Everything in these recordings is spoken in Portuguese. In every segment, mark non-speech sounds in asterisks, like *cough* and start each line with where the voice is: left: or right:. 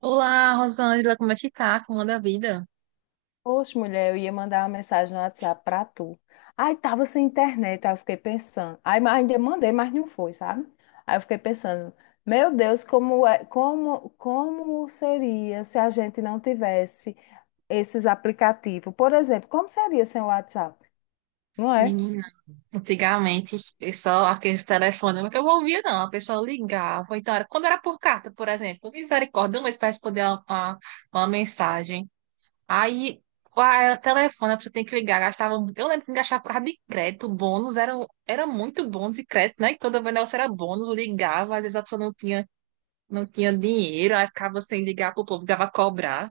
right: Olá, Rosângela, como é que tá? Como anda a vida?
left: Poxa, mulher, eu ia mandar uma mensagem no WhatsApp pra tu. Aí tava sem internet, aí eu fiquei pensando. Aí ainda mandei, mas não foi, sabe? Aí eu fiquei pensando, meu Deus, como seria se a gente não tivesse esses aplicativos? Por exemplo, como seria sem o WhatsApp? Não é?
right: Menina, antigamente, eu só aqueles telefones que eu não ouvia, não. A pessoa ligava. Então, era, quando era por carta, por exemplo, misericórdia, um mês para responder uma, mensagem. Aí, o telefone, você tem que ligar. Gastava, eu lembro que gastava por causa de crédito, bônus, era muito bônus de crédito, né? E toda vez o negócio era bônus, ligava, às vezes a pessoa não tinha dinheiro, aí ficava sem ligar pro povo, ligava a cobrar.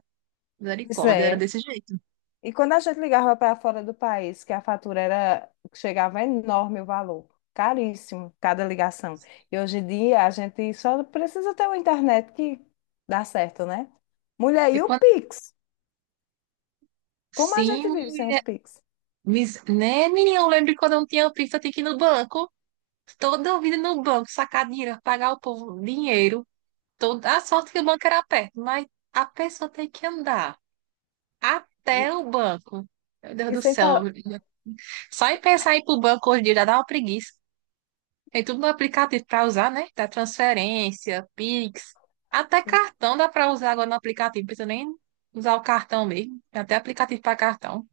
left: Pois
right: Misericórdia, era
left: é.
right: desse jeito.
left: E quando a gente ligava para fora do país, que a fatura era, chegava enorme o valor, caríssimo cada ligação. E hoje em dia a gente só precisa ter uma internet que dá certo, né? Mulher,
right: E
left: e o
right: quando
left: Pix? Como a gente
right: sim,
left: vive sem o Pix?
right: Né, menina? Eu lembro quando eu não tinha pizza, eu tinha que ir no banco. Toda vida no banco, sacar dinheiro, pagar o povo dinheiro. Toda a sorte que o banco era perto, mas a pessoa tem que andar
left: E
right: até o banco. Meu Deus
left: e
right: do
left: sem
right: céu.
left: falar.
right: Só em pensar em ir pro banco hoje em dia já dá uma preguiça. Tem tudo no aplicativo para usar, né? Da transferência, Pix, até
left: Assim,
right: cartão dá para usar agora no aplicativo. Não precisa nem usar o cartão mesmo. Tem até aplicativo para cartão.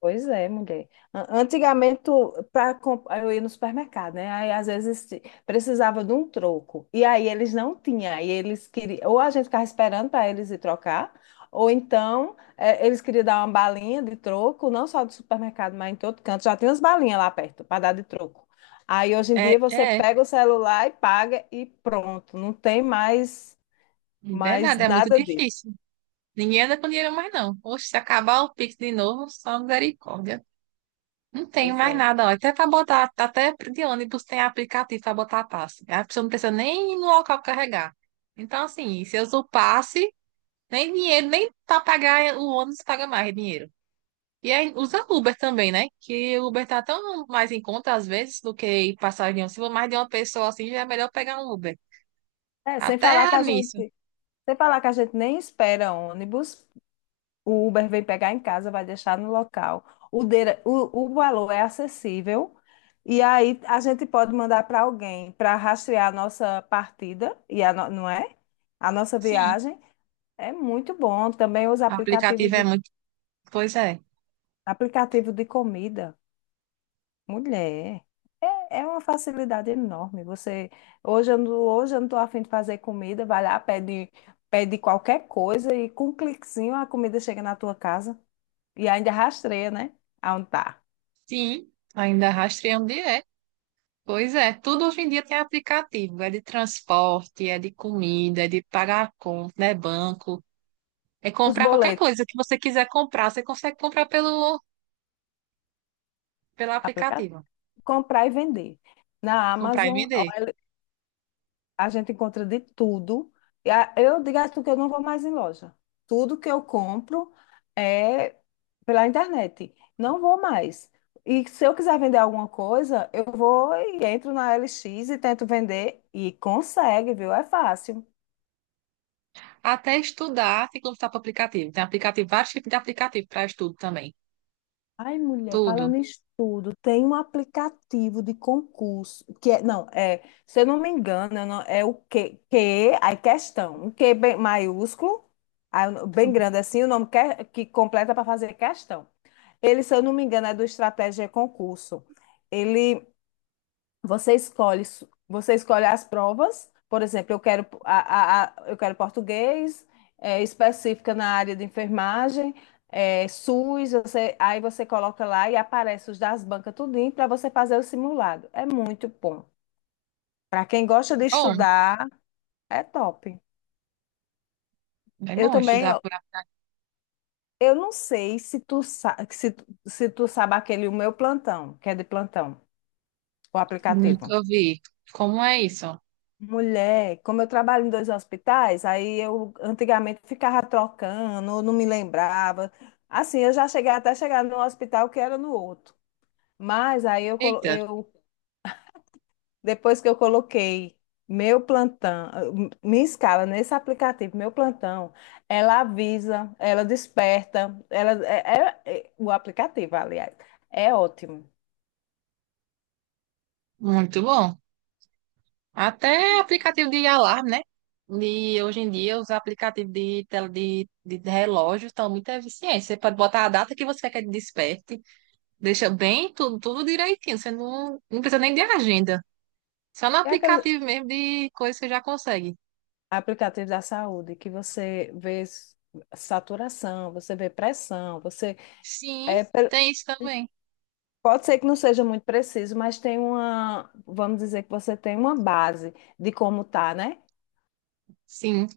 left: pois é, mulher. Antigamente, para eu ia no supermercado, né? Aí às vezes precisava de um troco. E aí eles não tinham. Aí eles queriam, ou a gente ficava esperando para eles ir trocar, ou então eles queriam dar uma balinha de troco, não só do supermercado, mas em todo canto. Já tem umas balinhas lá perto para dar de troco. Aí hoje em
right: É,
left: dia você
right: é, é
left: pega o celular e paga e pronto. Mais
right: verdade, é muito
left: nada disso.
right: difícil. Ninguém anda com dinheiro mais, não. Poxa, se acabar o Pix de novo, só misericórdia. Não tenho
left: Pois
right: mais
left: é.
right: nada, ó. Até para botar, até de ônibus tem aplicativo para botar passe. A pessoa não precisa nem ir no local carregar. Então, assim, se eu uso o passe, nem dinheiro, nem para pagar o ônibus paga mais dinheiro. E aí usa Uber também, né? Que o Uber tá tão mais em conta às vezes do que ir passar avião. Se for mais de uma pessoa assim, já é melhor pegar um Uber.
left: É, sem falar que
right: Até
left: a gente,
right: nisso.
left: sem falar que a gente nem espera ônibus. O Uber vem pegar em casa, vai deixar no local. O valor é acessível. E aí a gente pode mandar para alguém para rastrear a nossa partida, e a no- não é? A nossa
right: Sim,
left: viagem. É muito bom. Também
right: aplicativo é muito. Pois é.
left: aplicativo de comida. Mulher, é uma facilidade enorme. Você, hoje eu não estou afim de fazer comida, vai lá, pede qualquer coisa e com um cliquezinho a comida chega na tua casa. E ainda rastreia, né? Aonde tá.
right: Sim, ainda rastreando direto. Pois é, tudo hoje em dia tem aplicativo, é de transporte, é de comida, é de pagar a conta, é banco, é
left: Os
right: comprar qualquer
left: boletos,
right: coisa que você quiser comprar, você consegue comprar pelo
left: aplicativo.
right: aplicativo,
left: Comprar e vender. Na
right: comprar e
left: Amazon,
right: vender.
left: a gente encontra de tudo. Eu digo a tu que eu não vou mais em loja. Tudo que eu compro é pela internet. Não vou mais. E se eu quiser vender alguma coisa, eu vou e entro na LX e tento vender. E consegue, viu? É fácil.
right: Até estudar tem que comprar para aplicativo, tem aplicativo, vários tipos de aplicativo para estudo também,
left: Ai, mulher,
right: tudo.
left: falando em estudo, tem um aplicativo de concurso, que é, não, é, se eu não me engano, eu não- é aí questão, um que bem maiúsculo, bem grande assim, o nome que completa para fazer questão. Ele, se eu não me engano, é do Estratégia Concurso. Ele você escolhe as provas. Por exemplo, eu quero, a- eu quero português, específica na área de enfermagem, SUS. Aí você coloca lá e aparece os das bancas tudinho para você fazer o simulado. É muito bom. Para quem gosta de
right: Bom,
left: estudar, é top.
right: é
left: Eu
right: bom
left: também,
right: estudar
left: ó,
right: por aplicativo,
left: eu não sei se tu, sa- se, tu- se tu sabe aquele o meu plantão, que é de plantão, o aplicativo.
right: nunca vi. Como é isso?
left: Mulher, como eu trabalho em 2 hospitais, aí eu antigamente ficava trocando, eu não me lembrava. Assim, eu já cheguei até chegar no hospital que era no outro. Mas aí eu, colo-
right: Eita,
left: eu depois que eu coloquei meu plantão, minha escala nesse aplicativo, meu plantão, ela avisa, ela desperta, ela é, é- é- o aplicativo, aliás, é ótimo.
right: muito bom. Até aplicativo de alarme, né? Hoje em dia, os aplicativos de relógio estão muito eficientes. Você pode botar a data que você quer que ele desperte, deixa bem tudo, tudo direitinho. Você não precisa nem de agenda. Só no
left: É aquele
right: aplicativo mesmo de coisa você já consegue.
left: aplicativo da saúde que você vê saturação, você vê pressão, você
right: Sim,
left: É,
right: tem isso também.
left: pode ser que não seja muito preciso, mas tem uma, vamos dizer que você tem uma base de como tá, né?
right: Sim,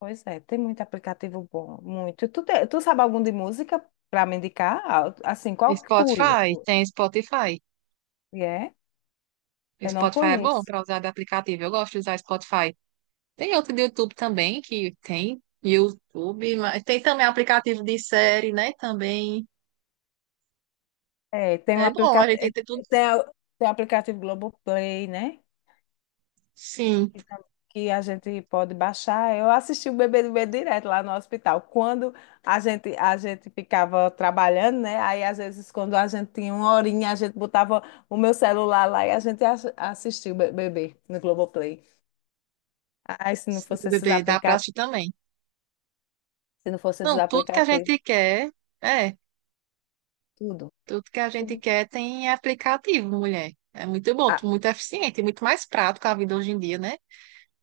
left: Pois é, tem muito aplicativo bom, muito. Tu sabe algum de música para me indicar? Ah, assim, qual que tu ia-
right: Spotify, tem Spotify.
left: e é?
right: O
left: Eu não
right: Spotify é bom
left: conheço.
right: para usar de aplicativo. Eu gosto de usar Spotify. Tem outro do YouTube também que tem YouTube, mas tem também aplicativo de série, né? Também
left: É, tem um
right: é bom, a gente tem
left: aplicativo,
right: que ter tudo.
left: tem, a- tem o aplicativo Globoplay, né?
right: Sim,
left: Que a gente pode baixar. Eu assisti o Bebê do Medo direto lá no hospital. Quando a gente ficava trabalhando, né? Aí às vezes quando a gente tinha uma horinha, a gente botava o meu celular lá e a gente assistia o Bebê no Globoplay. Ai,
right: sim, bebê, dá pra assistir também.
left: se não fosse esses
right: Não, tudo que a
left: aplicativos,
right: gente quer, é,
left: tudo,
right: tudo que a gente
left: tudo
right: quer tem aplicativo, mulher. É muito bom, muito eficiente, muito mais prático a vida hoje em dia, né?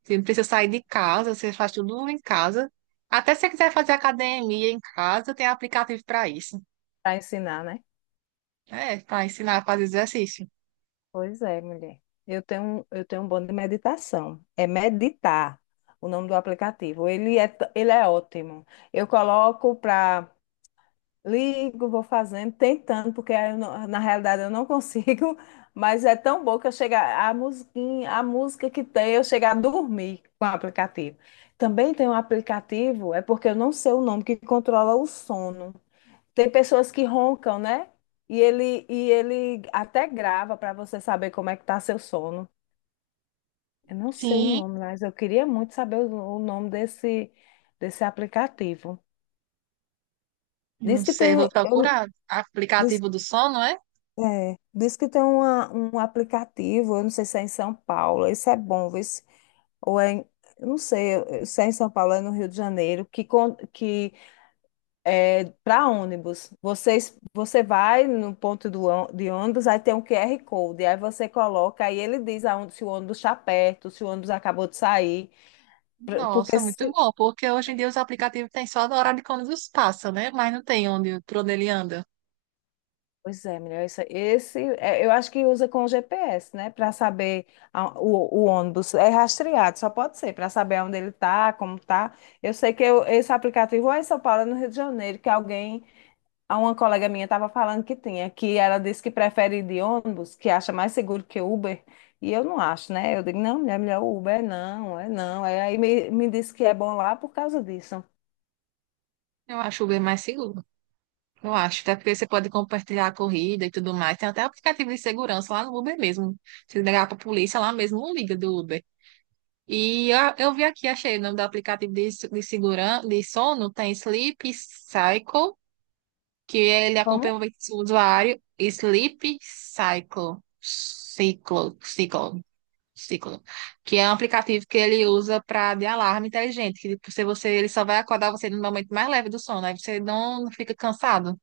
right: Você não precisa sair de casa, você faz tudo em casa. Até se você quiser fazer academia em casa, tem aplicativo para isso.
left: para ensinar, né?
right: É, para ensinar a fazer exercício.
left: Pois é, mulher. Eu tenho um bom de meditação. É meditar o nome do aplicativo. Ele é, ele é ótimo. Eu coloco para ligo, vou fazendo, tentando, porque aí eu não- na realidade eu não consigo, *laughs* mas é tão bom que a musiquinha, a música que tem, eu chego a dormir com o aplicativo. Também tem um aplicativo, é porque eu não sei o nome, que controla o sono. Tem pessoas que roncam, né? E ele até grava para você saber como é que tá seu sono. Eu não sei o
right: Sim.
left: nome, mas eu queria muito saber o nome desse, desse aplicativo.
right: Não
left: Diz que
right: sei,
left: tem,
right: vou
left: eu-
right: procurar.
left: diz
right: Aplicativo do sono, é?
left: É, diz que tem um aplicativo, eu não sei se é em São Paulo, isso é bom, vê se- ou é, em- eu não sei se é em São Paulo, é no Rio de Janeiro, que é para ônibus. Vocês, você vai no ponto de ônibus, aí tem um QR Code, aí você coloca, aí ele diz aonde, se o ônibus está perto, se o ônibus acabou de sair, pra- porque
right: Nossa, muito bom, porque hoje em dia os aplicativos têm só do horário de quando os passa, né? Mas não tem onde, por onde ele anda.
left: pois é, melhor esse, eu acho que usa com o GPS, né, para saber o ônibus é rastreado, só pode ser para saber onde ele tá, como tá. Eu sei esse aplicativo ou é em São Paulo, é no Rio de Janeiro, que alguém, a uma colega minha estava falando que tinha, que ela disse que prefere ir de ônibus, que acha mais seguro que Uber, e eu não acho, né? Eu digo, não, mulher, melhor Uber, é não, é não. Me disse que é bom lá por causa disso.
right: Eu acho o Uber mais seguro. Eu acho, até porque você pode compartilhar a corrida e tudo mais. Tem até aplicativo de segurança lá no Uber mesmo. Se ligar pra polícia, lá mesmo não liga do Uber. E eu vi aqui, achei o nome do aplicativo de segurança, de sono, tem Sleep Cycle que ele
left: Como?
right: acompanha o movimento do usuário Sleep Cycle, Ciclo, que é um aplicativo que ele usa para de alarme inteligente, que tipo, se você ele só vai acordar você no momento mais leve do sono, aí você não fica cansado.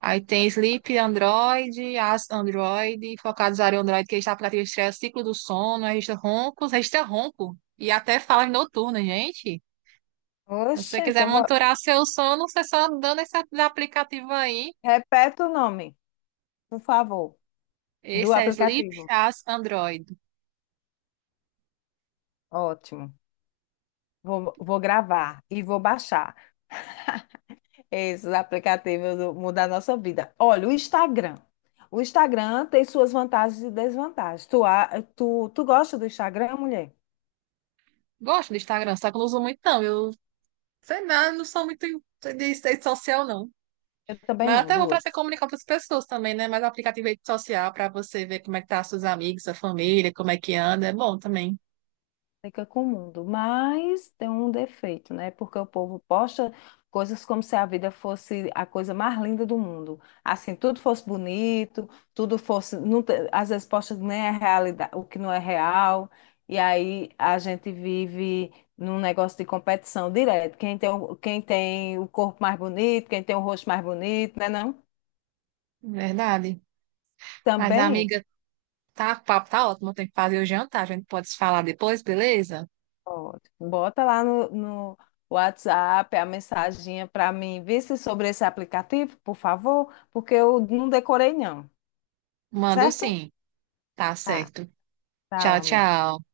right: Aí tem Sleep Android, As Android, focado no usuário Android, que está aplicativo estreia ciclo do sono, registra roncos, registra ronco e até falas noturnas, gente. Se você
left: Oxe,
right: quiser
left: eu vou...
right: monitorar seu sono, você só dando esse aplicativo aí.
left: repete o nome, por favor, do
right: Esse é Sleep
left: aplicativo.
right: as Android.
left: Ótimo. Vou gravar e vou baixar esses aplicativos mudar a nossa vida. Olha, o Instagram. O Instagram tem suas vantagens e desvantagens. Tu gosta do Instagram, mulher?
right: Gosto do Instagram, só que eu não uso muito, não. Eu sei lá, não sou muito de rede social, não.
left: Eu também
right: Mas é
left: não,
right: até bom para você
left: duas.
right: comunicar com as pessoas também, né? Mas o aplicativo de rede social para você ver como é que tá seus amigos, sua família, como é que anda, é bom também.
left: Fica com o mundo, mas tem um defeito, né? Porque o povo posta coisas como se a vida fosse a coisa mais linda do mundo. Assim, tudo fosse bonito, tudo fosse. Não te- Às vezes posta nem a realidade, o que não é real. E aí a gente vive num negócio de competição direto. Quem tem o corpo mais bonito, quem tem o rosto mais bonito, né? Não?
right: Verdade. Mas,
left: Também.
right: amiga, tá, o papo tá ótimo. Eu tenho que fazer o jantar. A gente pode se falar depois, beleza?
left: Ótimo. Bota lá no WhatsApp a mensaginha para mim, vê se sobre esse aplicativo, por favor, porque eu não decorei não,
right: Mando
left: certo?
right: sim. Tá
left: Tá,
right: certo.
left: tchau,
right: Tchau,
left: amigo.
right: tchau.